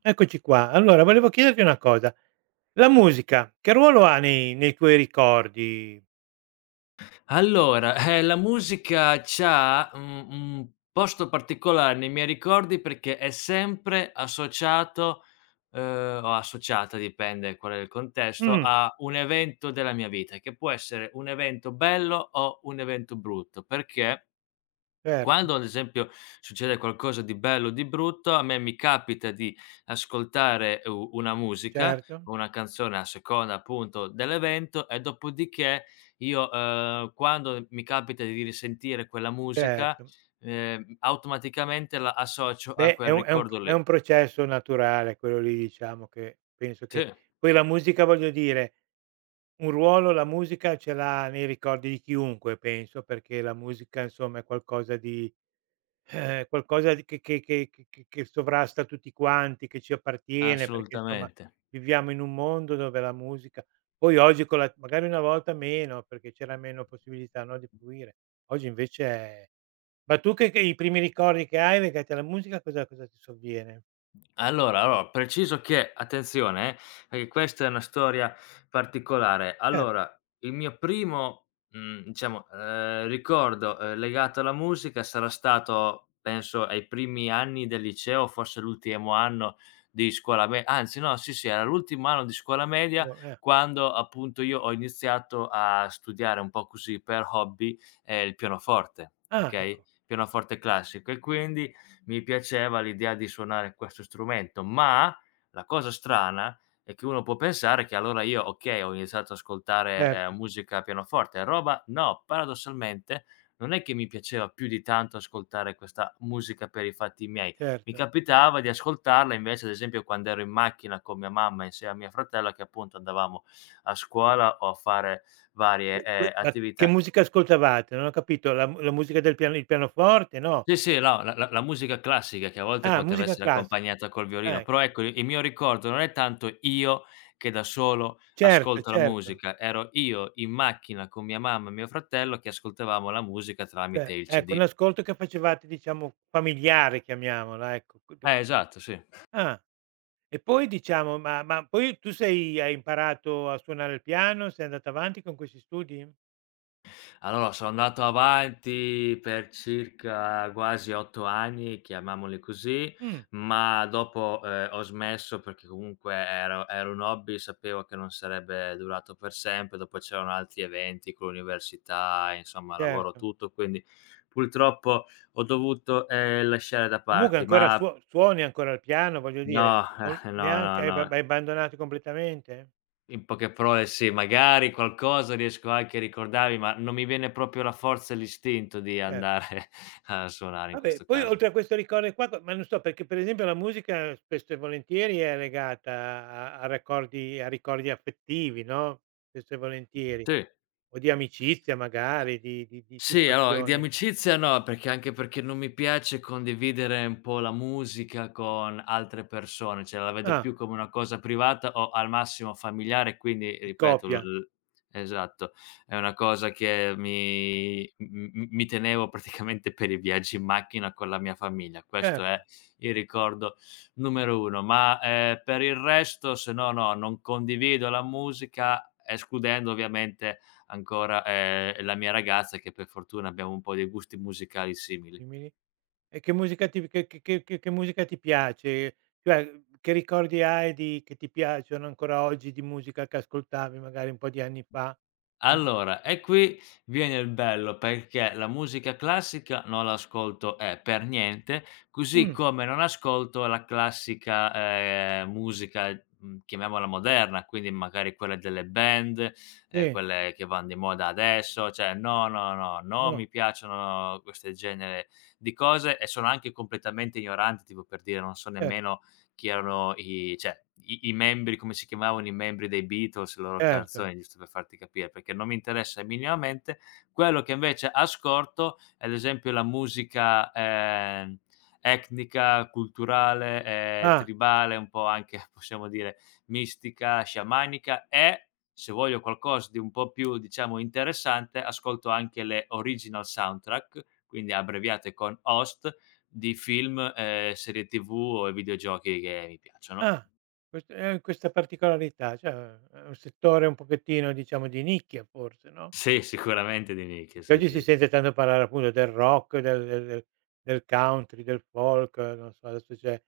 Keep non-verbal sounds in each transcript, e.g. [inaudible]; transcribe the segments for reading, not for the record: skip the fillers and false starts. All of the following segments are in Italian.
Eccoci qua. Allora volevo chiederti una cosa: la musica che ruolo ha nei tuoi ricordi? Allora, la musica c'ha, un posto particolare nei miei ricordi perché è sempre associato, o associata, dipende qual è il contesto, Mh, a un evento della mia vita, che può essere un evento bello o un evento brutto, perché certo, quando ad esempio succede qualcosa di bello o di brutto, a me mi capita di ascoltare u una musica, certo, una canzone a seconda appunto dell'evento e dopodiché io, quando mi capita di risentire quella musica, certo. Automaticamente la associo a Beh, è quel un è un p ricordo è lì. un processo naturale quello lì, diciamo, che penso Sì, che poi la musica, voglio dire, un ruolo la musica ce l'ha nei ricordi di chiunque, penso, perché la musica, insomma, è qualcosa di... qualcosa di che sovrasta tutti quanti, che ci appartiene, perché insomma assolutamente. viviamo in un mondo dove la musica, poi oggi con la magari una volta meno, perché c'era meno possibilità, no, di fruire. Oggi invece è... ma tu che i primi ricordi che hai legati alla musica, cosa ti sovviene? Allora, preciso che attenzione perché questa è una storia particolare. Certo, Allora, il mio primo, diciamo, ricordo, legato alla musica sarà stato, penso, ai primi anni del liceo, forse l'ultimo anno di scuola me anzi no, sì, sì, era l'ultimo anno di scuola media uo. quando appunto io ho iniziato a studiare un po' così per hobby, il pianoforte, Ah, okay, ecco, pianoforte classico e quindi mi piaceva l'idea di suonare questo strumento, ma la cosa strana è che uno può pensare che allora io, okay, ho iniziato ad ascoltare, certo, musica a pianoforte e roba, no, paradossalmente non è che mi piaceva più di tanto ascoltare questa musica per i fatti miei. Mi certo. capitava di ascoltarla invece, ad esempio, quando ero in macchina con mia mamma insieme a mia fratella che appunto andavamo a scuola o a fare varie, Ma che attività. musica ascoltavate? Non ho capito, la musica del piano, il pianoforte, no? Sì, sì, no, la musica classica che a volte Ah, poteva musica essere classica. accompagnata col violino, Eh, però ecco il mio ricordo non è tanto io che da solo certo, ascolto la certo. musica, ero io in macchina con mia mamma e mio fratello che ascoltavamo la musica Cioè, tramite il ecco, un CD. ascolto che facevate, diciamo, familiare, chiamiamola, ecco. Quindi Esatto, sì. ah, e poi, diciamo, ma poi tu sei hai imparato a suonare il piano? Sei andata avanti con questi studi? Allora, sono andato avanti per circa quasi 8 anni, chiamiamoli così, Mh, ma dopo, ho smesso perché comunque era un hobby, sapevo che non sarebbe durato per sempre, dopo c'erano altri eventi con l'università, insomma lavoro, certo. tutto, quindi purtroppo ho dovuto, lasciare da Comunque parte, ancora ma suo suoni ancora il piano, voglio no, dire, o [laughs] no, no, neanche, hai no. hai abbandonato completamente? In poche parole sì, magari qualcosa riesco anche a ricordarmi, ma non mi viene proprio la forza e l'istinto di Cer andare [laughs] a suonare in Vabbè, questo poi caso. oltre a questo ricordo qua, ma non so, perché per esempio la musica spesso e volentieri è legata a ricordi affettivi, no, spesso e volentieri, Sì. o di amicizia magari, di Sì, allora di situazioni amicizia no, perché anche perché non mi piace condividere un po' la musica con altre persone, cioè la vedo ah, più come una cosa privata o al massimo familiare, quindi di ripeto l coppia, l esatto, è una cosa che mi m m mi tenevo praticamente per i viaggi in macchina con la mia famiglia. Questo è certo, il ricordo numero 1, ma, per il resto se no, no, non condivido la musica, escludendo ovviamente ancora, la mia ragazza che per fortuna abbiamo un po' dei gusti musicali simili. dimmi. E che musica ti piace? Cioè, che ricordi hai di che ti piacciono ancora oggi di musica che ascoltavi magari un po' di anni fa? Allora, e qui viene il bello, perché la musica classica non l'ascolto, per niente, così Mh, come non ascolto la classica, musica, chiamiamola moderna, quindi magari quella delle band, sì, quelle che van di moda adesso, cioè no, no, no, non no, mi piacciono queste genere di cose e sono anche completamente ignorante, tipo per dire non so cer nemmeno chi erano i cioè, i membri come si chiamavano i membri dei Beatles, le loro certo. canzoni, giusto per farti capire, perché non mi interessa minimamente. Quello che invece ascolto è ad esempio la musica, etnica, culturale, Ah. tribale, un po' anche [laughs] possiamo dire mistica, sciamanica e, se voglio qualcosa di un po' più, diciamo, interessante, ascolto anche le original soundtrack, quindi abbreviate con OST, di film, serie TV e videogiochi che mi piacciono. Ah, questa particolarità, cioè è un settore un pochettino, diciamo, di nicchia, forse, no, Sì, sicuramente di nicchia, perché sì, oggi si sì. sente tanto parlare appunto del rock, del country, del folk, non so, adesso c'è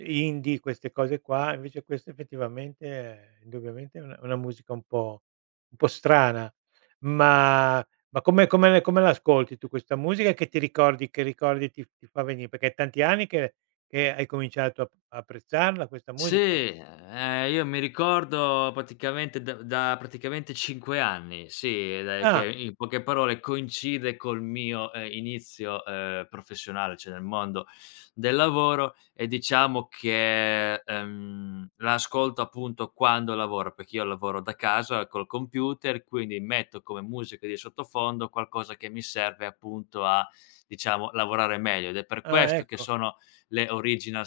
indie, queste cose qua, invece questo effettivamente è indubbiamente è una musica un po' strana. Ma come l'ascolti tu questa musica, che ricordi ti fa venì? Perché è tanti anni che hai cominciato a apprezzarla questa Sì, musica? Io mi ricordo praticamente da praticamente 5 anni, sì, dai, che Ah. in poche parole coincide col mio, inizio, professionale, cioè nel mondo del lavoro e diciamo che, l'ascolto appunto quando lavoro, perché io lavoro da casa col computer, quindi metto come musica di sottofondo qualcosa che mi serve appunto a, diciamo, lavorare meglio ed è per Ah, questo che ecco, sono le original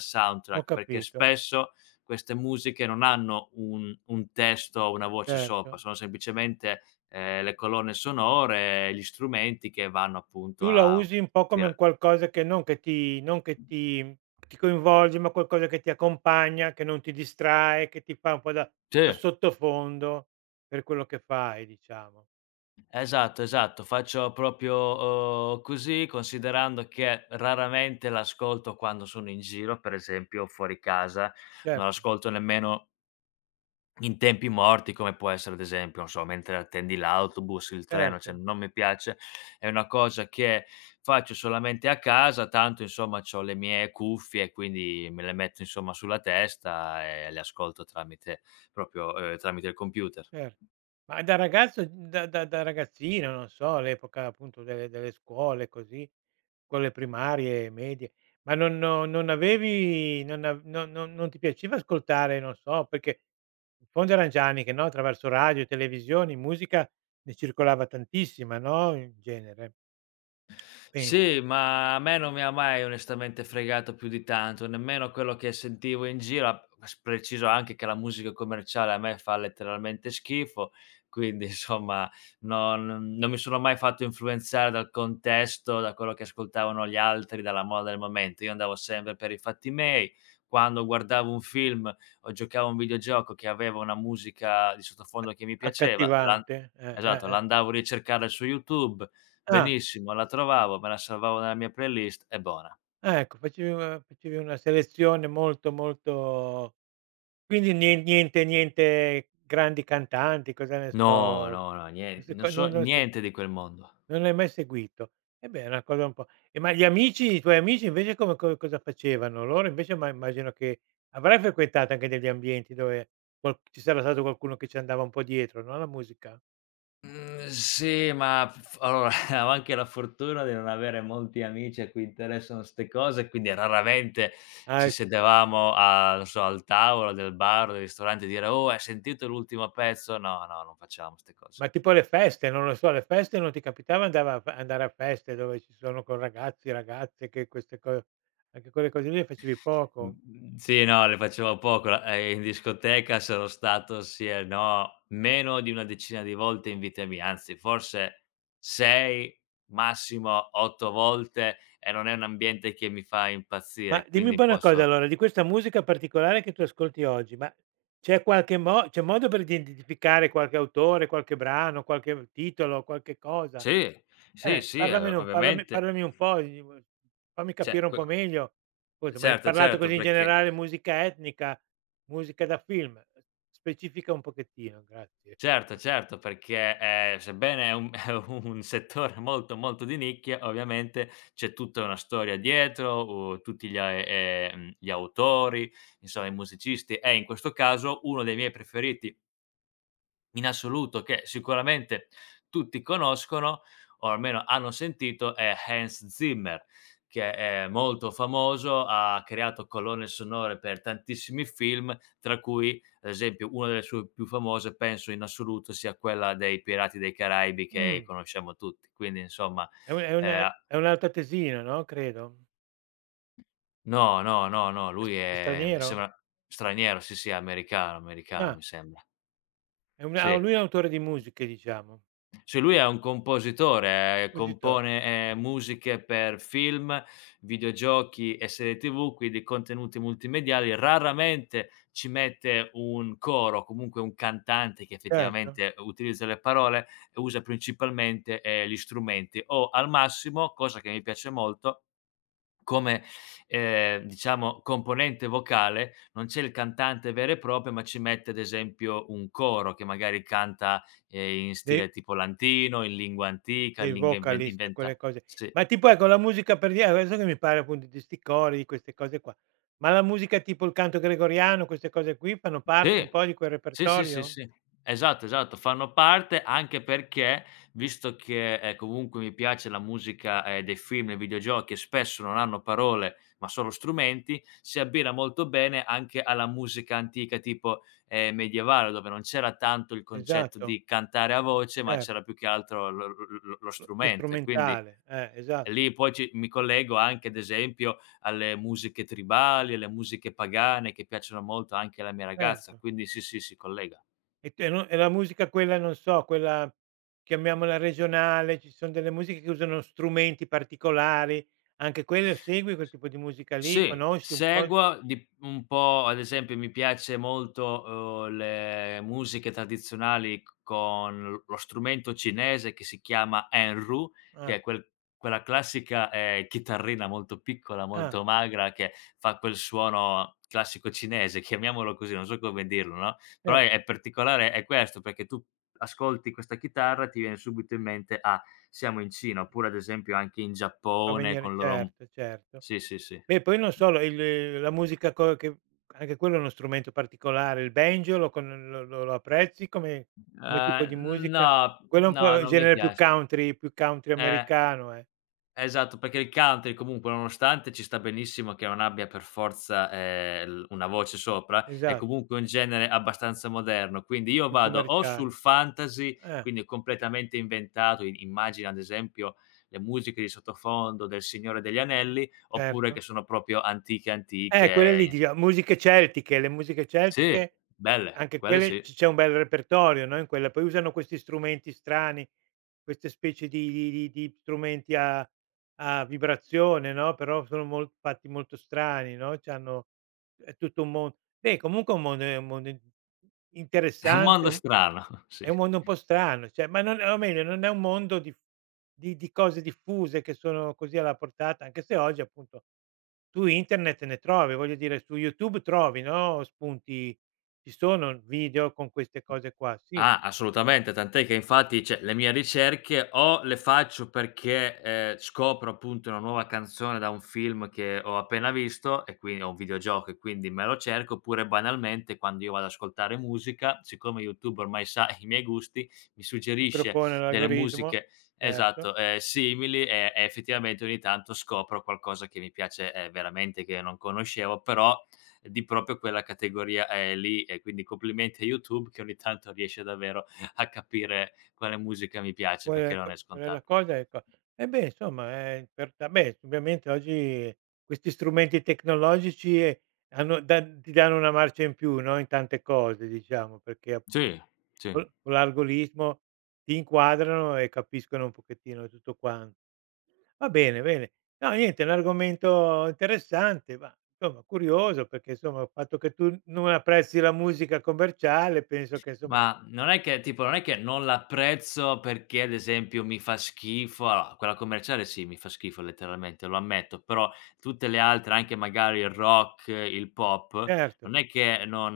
ho soundtrack, perché capito, spesso queste musiche non hanno un testo o una voce sopra, certo. sono semplicemente, le colonne sonore, gli strumenti che vanno appunto Tu la a usi un po' come un crea qualcosa che non, che ti non, che ti coinvolge, ma qualcosa che ti accompagna, che non ti distrae, che ti fa un po' da da sì, sottofondo per quello che fai, diciamo. esatto, esatto. Faccio proprio, così, considerando che raramente l'ascolto quando sono in giro, per esempio fuori casa, non Certo, ascolto nemmeno in tempi morti, come può essere ad esempio, non so, mentre attendi l'autobus, il treno, cioè certo. non mi piace, è una cosa che faccio solamente a casa, tanto insomma c'ho le mie cuffie, quindi me le metto insomma sulla testa e le ascolto tramite proprio, tramite il computer. Cer Ma da ragazzo, da da da ragazzino, non so, all'epoca appunto delle scuole così, scuole primarie, medie, ma non non non avevi, non ti piaceva ascoltare, non so, perché in fondo eran già anni che, no, attraverso radio, televisioni, musica ne circolava tantissima, no, in genere, penso. Sì, ma a me non mi ha mai onestamente fregato più di tanto, nemmeno quello che sentivo in giro, a s preciso anche che la musica commerciale a me fa letteralmente schifo, quindi [laughs] insomma non mi sono mai fatto influenzare dal contesto, da quello che ascoltavano gli altri, dalla moda del momento. Io andavo sempre per i fatti miei, quando guardavo un film o giocavo a un videogioco che aveva una musica di sottofondo che mi piaceva, la Accattivante? Esatto, la Eh. andavo a ricercare su YouTube, Ah, benissimo, la trovavo, me la salvavo nella mia playlist, è buona. ecco, facevi una selezione molto, molto... Quindi nien, niente grandi cantanti, cosa ne No, so, no, no, nie queste non co, so non non se niente di quel mondo. non l'hai mai seguito. E beh, è una cosa un po' e, ma gli amici, i tuoi amici invece come co cosa facevano? Loro invece, ma immagino che avrai frequentato anche degli ambienti dove qual ci sarà stato qualcuno che ci andava un po' dietro, no, alla musica? Mhmm, sì, ma f allora [laughs] avevo anche la fortuna di non avere molti amici a cui interessano 'ste cose, quindi raramente ci Ah, sedevamo a non so, al tavolo del bar o del ristorante e dire: "Oh, hai sentito l'ultimo pezzo?" No, no, non facevamo 'ste cose. ma tipo alle feste, non lo so, alle feste non ti capitava, andava a f andare a feste dove ci sono con ragazzi, ragazze, che queste co anche quelle cose lì le facevi poco? Sì, no, le facevo poco. La In discoteca sarò stato sì e no, meno di una decina di volte in vita mia, anzi forse 6, massimo 8 volte e non è un ambiente che mi fa Ma impazzire, dimmi un quindi po' una cosa posso allora, di questa musica particolare che tu ascolti oggi, ma c'è modo per identificare qualche autore, qualche brano, qualche titolo, qualche cosa? sì, sì, sì, Parlamene un, parlami ovviamente, parlami un po', di v fammi capire cioè un que po' meglio. Scusa, m'hai certo, parlato certo, così in perché. generale, musica etnica, musica da film, specifica un pochettino, grazie. Certo, certo, perché, sebbene è un [laughs] è un settore molto, molto di nicchia, ovviamente c'è tutta una storia dietro, tutti gli a gli autori, insomma i musicisti e in questo caso uno dei miei preferiti in assoluto che sicuramente tutti conoscono, o almeno hanno sentito, è Hans Zimmer, che è molto famoso, ha creato colonne sonore per tantissimi film, tra cui, ad esempio, una delle sue più famose penso in assoluto sia quella dei Pirati dei Caraibi che Mh, conosciamo tutti. Quindi insomma, è un, è un ehm è un altoatesino, no, credo? no, no, no, no, È s lui è è mi straniero? sembra straniero, sì, sì, è americano, americano Ah, mi sembra. è un au Sì. lui è un autore di musiche, diciamo, Cioè lui è un compositore, compositore. compone, musiche per film, videogiochi e serie TV, quindi contenuti multimediali. Raramente ci mette un coro, comunque un cantante che Certo, effettivamente utilizza le parole e usa principalmente, gli strumenti o al massimo, cosa che mi piace molto, come, diciamo componente vocale non c'è il cantante vero e proprio, ma ci mette ad esempio un coro che magari canta, in dei stile tipo lantino, in lingua antica, dei in lingua vocalist, quelle inventa cose. sì. Ma tipo, ecco, la musica per dire, adesso che mi parli appunto di 'sti cori, di queste cose qua, ma la musica tipo il canto gregoriano, queste cose qui fanno parte un Sì. po' di quel Sì, sì, sì, repertorio? sì. Esatto, esatto. Fanno parte anche perché, visto che, comunque mi piace la musica, dei film e videogiochi e spesso non hanno parole, ma solo strumenti, si abbina molto bene anche alla musica antica tipo, medievale, dove non c'era tanto il concetto Esatto, di cantare a voce, ma certo, c'era più che altro lo lo strumento e quindi strumentale, e esatto, lì poi ci mi collego anche, ad esempio, alle musiche tribali, alle musiche pagane che piacciono molto anche alla mia ragazza, certo. quindi sì, sì, si collega. E te no, e la musica quella, non so, quella, chiamiamola, regionale, ci son delle musiche che usano strumenti particolari, anche quello segui, quel tipo di musica lì? Sì, Conosci un po'? seguo di un po' ad esempio mi piace molto, le musiche tradizionali c con lo strumento cinese che si chiama enrù, che Ah, è quel quella classica, chitarrina molto piccola, ah, molto magra che fa quel suono classico cinese, [laughs] chiamiamolo così, non so come dirlo, no, però cer è particolare è questo, perché tu ascolti questa chitarra, ti viene subito in mente: "Ah, siamo in Cina", oppure ad esempio anche in ti fa Giappone venire, con loro m certo, certo. sì, sì, sì. Beh, poi non so, la il, la musica co che anche quello è uno strumento particolare, il banjo, lo con lo lo lo apprezzi come tipo di musica? No, Quello è un no, po' il non mi genere più piace. country, più country Eh, americano, eh. esatto, perché il country comunque nonostante ci sta benissimo che non abbia per forza, l una voce sopra, è Esatto, comunque un genere abbastanza moderno, quindi io più vado o sul commerciale. fantasy, Eh, quindi completamente inventato, i immagina ad esempio le musiche di sottofondo del Signore degli Anelli, oppure che certo. sono proprio antiche, Quelle lì, antiche. dica musiche celtiche, le musiche Sì, celtiche, belle, anche quelle quelle, sì. c'è un bel repertorio, no, in quella. Poi usano questi strumenti strani, queste specie di, di strumenti a vibrazione, no, però sono mol fatti molto strani, no, c'hanno, è tutto un mon beh, comunque è un mondo, è un mondo in [laughs] È un interessante, mondo un strano, [laughs] è sì. un mondo un po' strano, cioè ma non, o meglio, non è un mondo di, di cose diffuse che sono così alla portata, anche se oggi appunto su internet ne trovi, voglio dire, su YouTube trovi, no, spunti, ci sono video con queste cose qua, sì, Ah, assolutamente, tant'è che infatti, cioè, le mie ricerche o le faccio perché, scopro appunto una nuova canzone da un film che ho appena visto e quindi o un videogioco e quindi me lo cerco, oppure banalmente quando io vado ad ascoltare musica, siccome YouTube ormai sa i miei gusti, mi ti suggerisce propone delle l'algoritmo, musiche certo. esatto, simili e effettivamente ogni tanto scopro qualcosa che mi piace, veramente che non conoscevo, però di proprio quella categoria, lì. E quindi complimenti a YouTube che ogni tanto riesce davvero a capire quale musica mi piace, perché Quella q, non è quella è la scontato. cosa, ecco. E beh, insomma, è per ta beh, ovviamente oggi questi strumenti tecnologici, hanno dan ti danno una marcia in più, no, in tante cose, diciamo, perché appunto, Sì, sì. col con l'algoritmo ti inquadrano e capiscono un pochettino tutto quan Va bene, bene. No, niente, è un argomento interessante, ma insomma curioso, perché insomma il fatto che tu non apprezzi la musica commerciale, penso che insomma... Ma non è che tipo non è che non l'apprezzo perché, ad esempio, mi fa schifo allora quella commerciale sì, mi fa schifo letteralmente, lo ammetto, però tutte le altre, anche magari il rock, il pop, certo. non è che non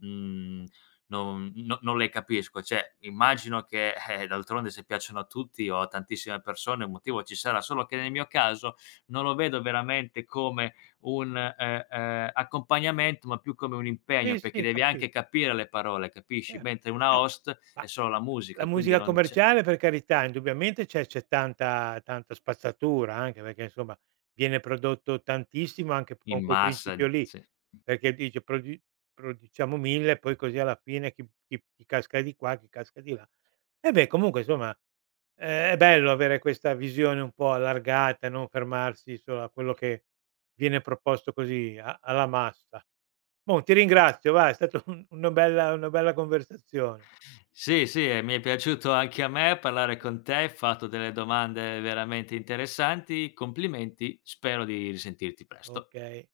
mhmm, non no non le capisco. Cioè, immagino che, d'altronde se piacciono a tutti o a tantissime persone un motivo ci sarà, solo che nel mio caso non lo vedo veramente come un, accompagnamento, ma più come un Sì, impegno, perché sì, devi capi anche capire le parole, capisci? eh. Mentre una No, host è ma solo la la musica, quindi musica non c'è commerciale, per carità, indubbiamente c'è tanta, tanta spazzatura, anche perché insomma viene prodotto tantissimo anche in con quel massa, principio lì, sì. perché dice produciamo 1000, poi così alla fine chi casca di qua, chi casca di là. E beh, comunque insomma, è bello avere questa visione un po' allargata, non fermarsi solo a quello che viene proposto così a alla massa. Mo ti ringrazio, va, è stato un, una bella conversazione. Sì, sì, e mi è piaciuto anche a me parlare con te, hai fatto delle domande veramente interessanti. Complimenti, spero di risentirti presto. Okay.